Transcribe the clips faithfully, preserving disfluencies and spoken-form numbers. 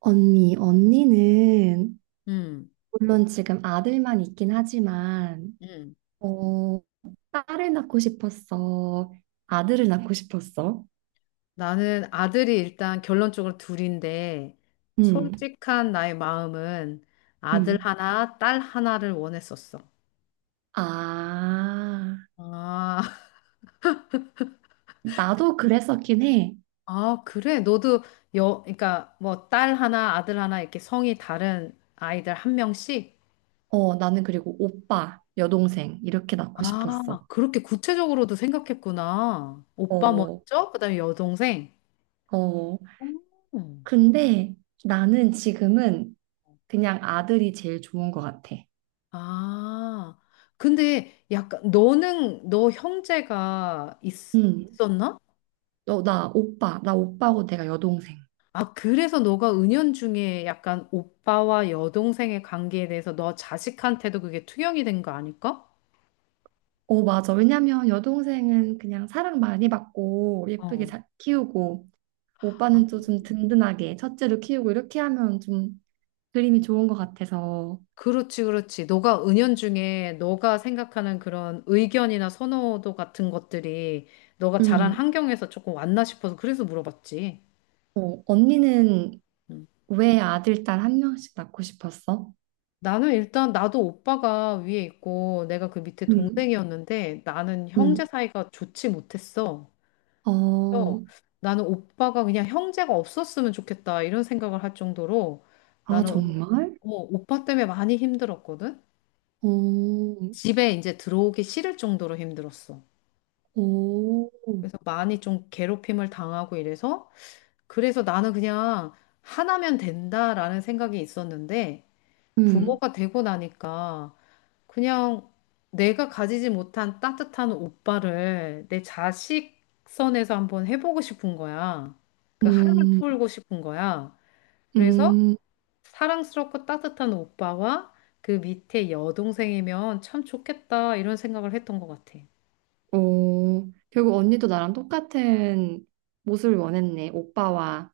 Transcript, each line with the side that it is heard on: right: 언니, 언니는
left: 음,
right: 물론 지금 아들만 있긴 하지만
left: 음.
right: 어, 딸을 낳고 싶었어. 아들을 낳고 싶었어.
left: 나는 아들이 일단 결론적으로 둘인데,
right: 음,
left: 솔직한 나의 마음은 아들
right: 음.
left: 하나, 딸 하나를 원했었어.
right: 아,
left: 아,
right: 나도 그랬었긴 해.
left: 아, 그래. 너도 여, 그러니까 뭐 딸 하나, 아들 하나 이렇게 성이 다른 아이들 한 명씩?
right: 어, 나는 그리고 오빠, 여동생 이렇게 낳고 싶었어.
left: 아, 그렇게 구체적으로도 생각했구나. 오빠
right: 어,
left: 먼저, 그다음에 여동생.
right: 어.
left: 오.
right: 근데 나는 지금은 그냥 아들이 제일 좋은 것 같아.
left: 아, 근데 약간 너는 너 형제가 있,
right: 음.
left: 있었나?
right: 너, 나 오빠, 나 오빠고 내가 여동생.
left: 아, 그래서 너가 은연중에 약간 오빠와 여동생의 관계에 대해서 너 자식한테도 그게 투영이 된 거 아닐까?
right: 어, 맞아. 왜냐면 여동생은 그냥 사랑 많이 받고 예쁘게
left: 어.
right: 잘 키우고
left: 아,
right: 오빠는 또 좀 든든하게 첫째로 키우고 이렇게 하면 좀 그림이 좋은 것 같아서.
left: 그렇지, 그렇지. 너가 은연중에 너가 생각하는 그런 의견이나 선호도 같은 것들이 너가 자란
right: 음,
left: 환경에서 조금 왔나 싶어서 그래서 물어봤지.
right: 어, 언니는
left: 음.
right: 왜 아들, 딸 한 명씩 낳고 싶었어?
left: 나는 일단 나도 오빠가 위에 있고 내가 그 밑에
right: 음.
left: 동생이었는데 나는
right: 음,
left: 형제 사이가 좋지 못했어. 그래서
right: 어,
left: 나는 오빠가 그냥 형제가 없었으면 좋겠다 이런 생각을 할 정도로
right: 아,
left: 나는
right: 정말?
left: 오, 오빠 때문에 많이 힘들었거든.
right: 오..
left: 집에 이제 들어오기 싫을 정도로 힘들었어.
right: 오,
left: 그래서 많이 좀 괴롭힘을 당하고 이래서 그래서 나는 그냥 하나면 된다라는 생각이 있었는데
right: 음,
left: 부모가 되고 나니까 그냥 내가 가지지 못한 따뜻한 오빠를 내 자식 선에서 한번 해보고 싶은 거야. 그 한을
right: 음,
left: 풀고 싶은 거야. 그래서
right: 음.
left: 사랑스럽고 따뜻한 오빠와 그 밑에 여동생이면 참 좋겠다 이런 생각을 했던 것 같아.
right: 오, 결국 언니도 나랑 똑같은 모습을 원했네. 오빠와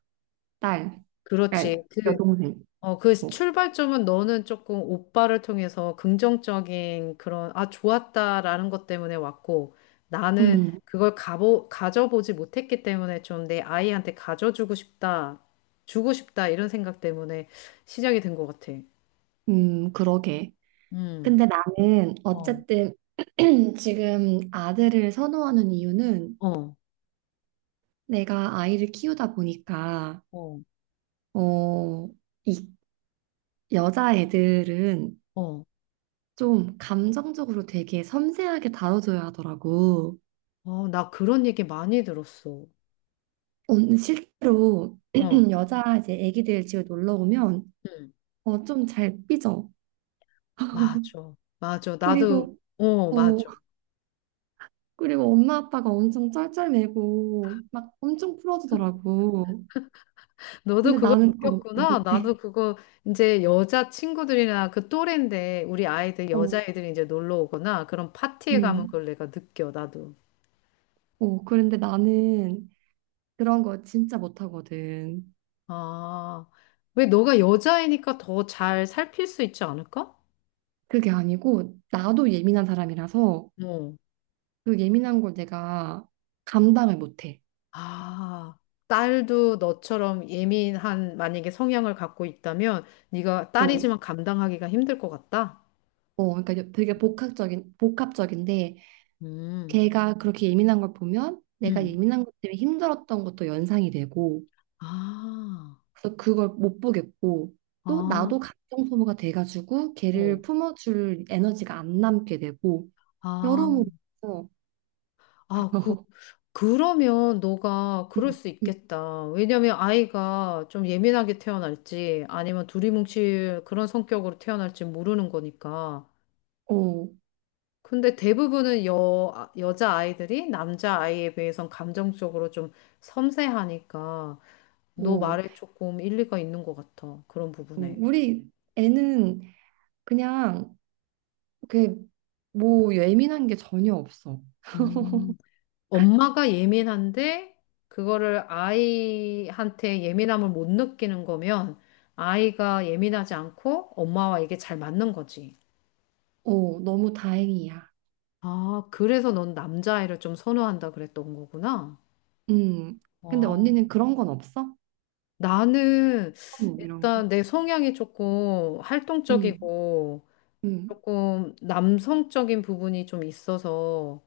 right: 딸, 딸,
left: 그렇지. 그
right: 여동생.
left: 어, 그
right: 뭐.
left: 출발점은 너는 조금 오빠를 통해서 긍정적인 그런, 아, 좋았다라는 것 때문에 왔고, 나는
right: 음,
left: 그걸 가보, 가져보지 못했기 때문에 좀 내 아이한테 가져주고 싶다, 주고 싶다, 이런 생각 때문에 시작이 된 것 같아.
right: 음, 그러게.
left: 음,
right: 근데 나는
left: 어,
right: 어쨌든 지금 아들을 선호하는 이유는
left: 어,
right: 내가 아이를 키우다 보니까,
left: 어,
right: 어, 이 여자애들은
left: 어,
right: 좀 감정적으로 되게 섬세하게 다뤄줘야 하더라고.
left: 어, 나 그런 얘기 많이 들었어.
right: 언- 실제로
left: 어,
right: 여자 이제 애기들 집에 놀러 오면
left: 음,
right: 어, 좀 잘 삐져.
left: 맞아, 맞아. 나도,
right: 그리고
left: 어,
right: 어,
left: 맞아.
right: 그리고 엄마 아빠가 엄청 쩔쩔매고 막 엄청 풀어주더라고.
left: 너도
right: 근데
left: 그걸
right: 나는 그거
left: 느꼈구나.
right: 못해.
left: 나도 그거 이제 여자 친구들이나 그 또래인데 우리 아이들
right: 어,
left: 여자애들이 이제 놀러 오거나 그런 파티에 가면
right: 음,
left: 그걸 내가 느껴. 나도.
right: 어, 그런데 나는 그런 거 진짜 못하거든.
left: 아, 왜 너가 여자애니까 더 잘 살필 수 있지 않을까?
right: 그게 아니고 나도 예민한 사람이라서
left: 어.
right: 그 예민한 걸 내가 감당을 못해.
left: 아, 딸도 너처럼 예민한 만약에 성향을 갖고 있다면 네가
right: 어,
left: 딸이지만 감당하기가 힘들 것 같다.
right: 어, 그러니까 되게 복합적인 복합적인데
left: 음.
right: 걔가 그렇게 예민한 걸 보면 내가
left: 음.
right: 예민한 것 때문에 힘들었던 것도 연상이 되고.
left: 아.
right: 그래서 그걸 못 보겠고 또
left: 아.
right: 나도 감정 소모가 돼가지고 걔를
left: 어.
right: 품어줄 에너지가 안 남게 되고
left: 아.
right: 여러모로
left: 아, 그, 그러면 너가
right: 음,
left: 그럴 수
right: 음,
left: 있겠다. 왜냐면 아이가 좀 예민하게 태어날지 아니면 두리뭉칠 그런 성격으로 태어날지 모르는 거니까.
right: 어,
left: 근데 대부분은 여, 아, 여자 아이들이 남자 아이에 비해선 감정적으로 좀 섬세하니까 너
right: 어,
left: 말에 조금 일리가 있는 것 같아. 그런
right: 어.
left: 부분에.
right: 우리 애는 그냥 그뭐 예민한 게 전혀 없어.
left: 음. 엄마가 예민한데 그거를 아이한테 예민함을 못 느끼는 거면 아이가 예민하지 않고 엄마와 이게 잘 맞는 거지.
right: 어, 너무 다행이야.
left: 아, 그래서 넌 남자아이를 좀 선호한다 그랬던 거구나.
right: 음. 근데
left: 어,
right: 언니는 그런 건 없어?
left: 나는
right: 뭐 이런 거.
left: 일단 내 성향이 조금
right: 음,
left: 활동적이고
right: 음,
left: 조금 남성적인 부분이 좀 있어서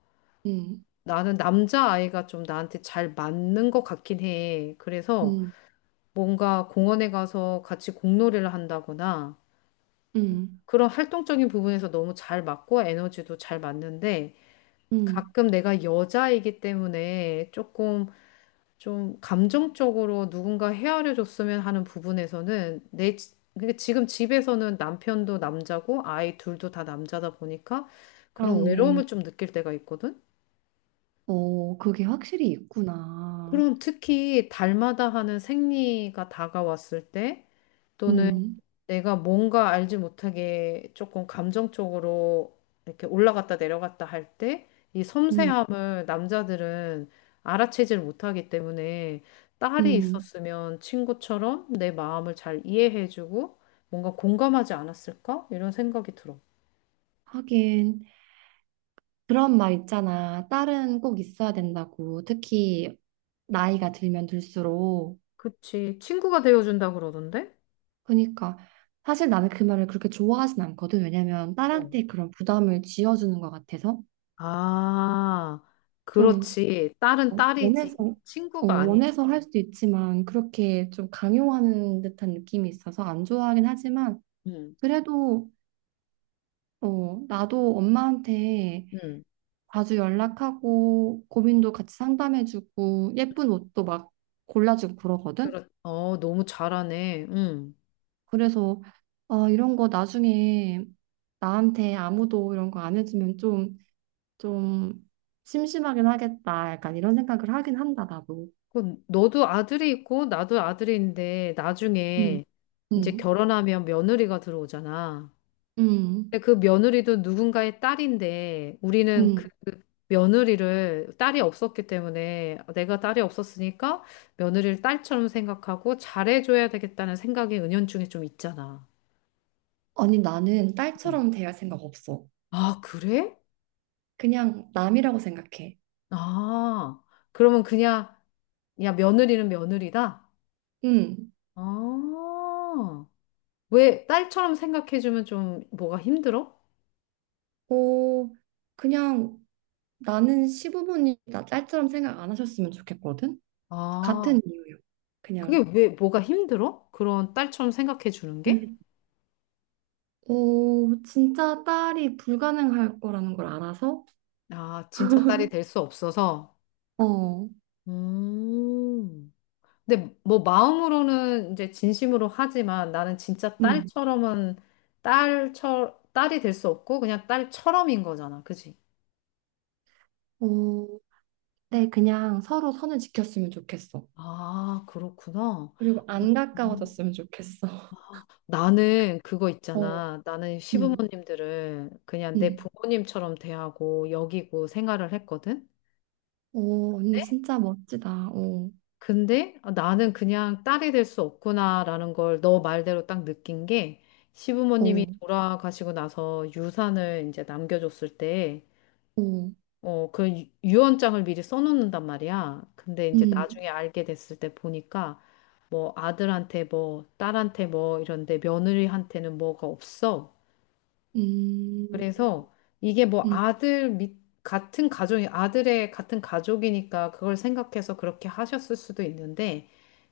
right: 음,
left: 나는 남자아이가 좀 나한테 잘 맞는 것 같긴 해. 그래서
right: 음,
left: 뭔가 공원에 가서 같이 공놀이를 한다거나
right: 음,
left: 그런 활동적인 부분에서 너무 잘 맞고 에너지도 잘 맞는데
right: 음.
left: 가끔 내가 여자이기 때문에 조금 좀 감정적으로 누군가 헤아려 줬으면 하는 부분에서는 내 지- 그러니까 지금 집에서는 남편도 남자고 아이 둘도 다 남자다 보니까 그런
right: 그렇네.
left: 외로움을 좀 느낄 때가 있거든.
right: 어, 그게 확실히 있구나.
left: 그럼 특히 달마다 하는 생리가 다가왔을 때 또는
right: 음,
left: 내가 뭔가 알지 못하게 조금 감정적으로 이렇게 올라갔다 내려갔다 할 때 이
right: 음,
left: 섬세함을 남자들은 알아채질 못하기 때문에 딸이
right: 음.
left: 있었으면 친구처럼 내 마음을 잘 이해해주고 뭔가 공감하지 않았을까? 이런 생각이 들어.
right: 하긴 그런 말 있잖아. 딸은 꼭 있어야 된다고. 특히 나이가 들면 들수록.
left: 그치. 친구가 되어준다 그러던데?
right: 그러니까 사실 나는 그 말을 그렇게 좋아하진 않거든. 왜냐면
left: 어.
right: 딸한테 그런 부담을 지어주는 것 같아서
left: 아,
right: 좀
left: 그렇지. 딸은 딸이지.
right: 원해서 어,
left: 친구가 아니지.
right: 원해서 할 수도 있지만 그렇게 좀 강요하는 듯한 느낌이 있어서 안 좋아하긴 하지만
left: 응,
right: 그래도 어, 나도 엄마한테
left: 응.
right: 자주 연락하고 고민도 같이 상담해주고 예쁜 옷도 막 골라주고 그러거든.
left: 그렇, 어, 너무 잘하네. 응.
right: 그래서 아, 이런 거 나중에 나한테 아무도 이런 거 안 해주면 좀, 좀 심심하긴 하겠다. 약간 이런 생각을 하긴 한다, 나도.
left: 그 너도 아들이 있고 나도 아들인데
right: 응,
left: 나중에 이제
right: 응,
left: 결혼하면 며느리가 들어오잖아.
right: 응,
left: 근데 그 며느리도 누군가의 딸인데 우리는 그
right: 응.
left: 며느리를 딸이 없었기 때문에 내가 딸이 없었으니까 며느리를 딸처럼 생각하고 잘해줘야 되겠다는 생각이 은연중에 좀 있잖아.
right: 아니, 나는
left: 음.
right: 딸처럼 대할 생각 없어.
left: 아, 그래?
right: 그냥 남이라고 생각해.
left: 아, 그러면 그냥, 야, 며느리는 며느리다?
right: 응.
left: 아, 왜 딸처럼 생각해주면 좀 뭐가 힘들어?
right: 어, 그냥 나는 시부모님 나 딸처럼 생각 안 하셨으면 좋겠거든.
left: 아,
right: 같은 이유요. 그냥
left: 그게 왜 뭐가 힘들어? 그런 딸처럼 생각해주는 게?
right: 음. 어, 진짜 딸이 불가능할 거라는 걸 알아서
left: 아, 진짜 딸이 될 수 없어서.
right: 어,
left: 음. 근데 뭐 마음으로는 이제 진심으로 하지만 나는 진짜
right: 음,
left: 딸처럼은 딸처 딸이 될 수 없고 그냥 딸처럼인 거잖아. 그지?
right: 어, 네, 그냥 서로 선을 지켰으면 좋겠어.
left: 아, 그렇구나.
right: 그리고
left: 너-
right: 안
left: 음.
right: 가까워졌으면 좋겠어.
left: 나는 그거
right: 어,
left: 있잖아. 나는
right: 음,
left: 시부모님들을 그냥 내
right: 음,
left: 부모님처럼 대하고 여기고 생활을 했거든.
right: 오 언니
left: 네?
right: 진짜 멋지다. 어,
left: 근데 어, 나는 그냥 딸이 될 수 없구나라는 걸 너 말대로 딱 느낀 게 시부모님이
right: 어,
left: 돌아가시고 나서 유산을 이제 남겨줬을 때
right: 오.
left: 어, 그 유- 유언장을 미리 써놓는단 말이야. 근데 이제
right: 음,
left: 나중에 알게 됐을 때 보니까 뭐 아들한테 뭐 딸한테 뭐 이런데 며느리한테는 뭐가 없어.
right: 음,
left: 그래서 이게 뭐
right: 음,
left: 아들 밑 같은 가족이 아들의 같은 가족이니까 그걸 생각해서 그렇게 하셨을 수도 있는데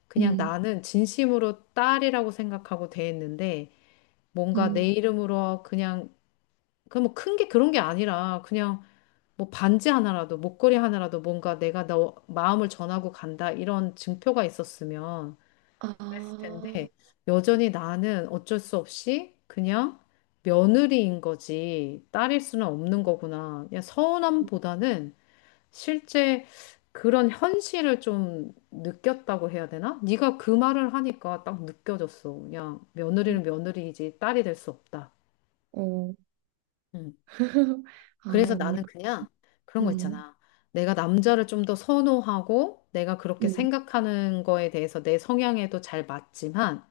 left: 그냥
right: 음,
left: 나는 진심으로 딸이라고 생각하고 대했는데 뭔가 내
right: 음,
left: 이름으로 그냥 그 뭐 큰 게 그런 게 아니라 그냥 뭐 반지 하나라도 목걸이 하나라도 뭔가 내가 너 마음을 전하고 간다 이런 증표가 있었으면 그랬을
right: 아,
left: 텐데 여전히 나는 어쩔 수 없이 그냥 며느리인 거지 딸일 수는 없는 거구나. 그냥
right: 음,
left: 서운함보다는 실제 그런 현실을 좀 느꼈다고 해야 되나? 네가 그 말을 하니까 딱 느껴졌어. 그냥
right: 음.
left: 며느리는 며느리이지 딸이 될 수 없다.
right: 어,
left: 음.
right: 아,
left: 그래서
right: 언니,
left: 나는
right: 그-
left: 그냥 그런 거
right: 음,
left: 있잖아. 내가 남자를 좀 더 선호하고 내가 그렇게
right: 음,
left: 생각하는 거에 대해서 내 성향에도 잘 맞지만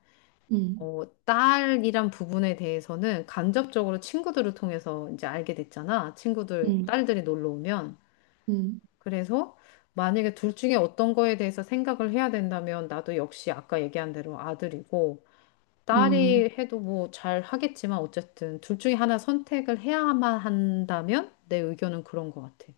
right: 음,
left: 어, 딸이란 부분에 대해서는 간접적으로 친구들을 통해서 이제 알게 됐잖아. 친구들,
right: 음,
left: 딸들이 놀러 오면.
right: 음.
left: 그래서 만약에 둘 중에 어떤 거에 대해서 생각을 해야 된다면 나도 역시 아까 얘기한 대로 아들이고
right: 음,
left: 딸이 해도 뭐 잘 하겠지만 어쨌든 둘 중에 하나 선택을 해야만 한다면 내 의견은 그런 것 같아.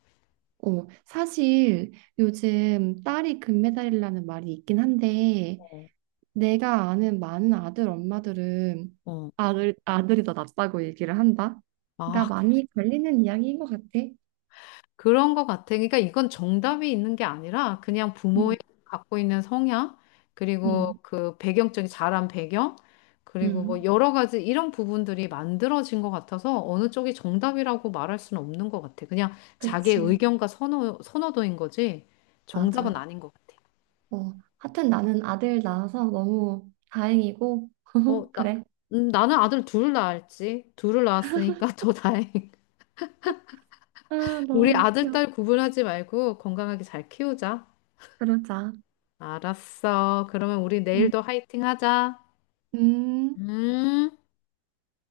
right: 어, 사실 요즘 딸이 금메달이라는 말이 있긴 한데,
left: 어.
right: 내가 아는 많은 아들 엄마들은
left: 어.
right: 아들, 아들이 더 낫다고 얘기를 한다. 그러니까
left: 아,
right: 많이 걸리는 이야기인 것 같아.
left: 그런 것 같아. 그러니까 이건 정답이 있는 게 아니라 그냥
right: 음,
left: 부모의 갖고 있는 성향, 그리고
right: 음,
left: 그 배경적인 자란 배경, 그리고 뭐
right: 음,
left: 여러 가지 이런 부분들이 만들어진 것 같아서 어느 쪽이 정답이라고 말할 수는 없는 것 같아. 그냥 자기의
right: 그치.
left: 의견과 선호, 선호도인 거지 정답은
right: 맞아.
left: 아닌 것 같아.
right: 어, 하여튼 나는 아들 낳아서 너무 다행이고,
left: 어, 나,
right: 그래.
left: 음, 나는 아들 둘 낳았지. 둘을 낳았으니까 더 다행.
right: 아,
left: 우리
right: 너무
left: 아들,
right: 귀여워.
left: 딸 구분하지 말고 건강하게 잘 키우자.
right: 그러자.
left: 알았어. 그러면 우리
right: 음.
left: 내일도 화이팅 하자.
right: 음.
left: 음.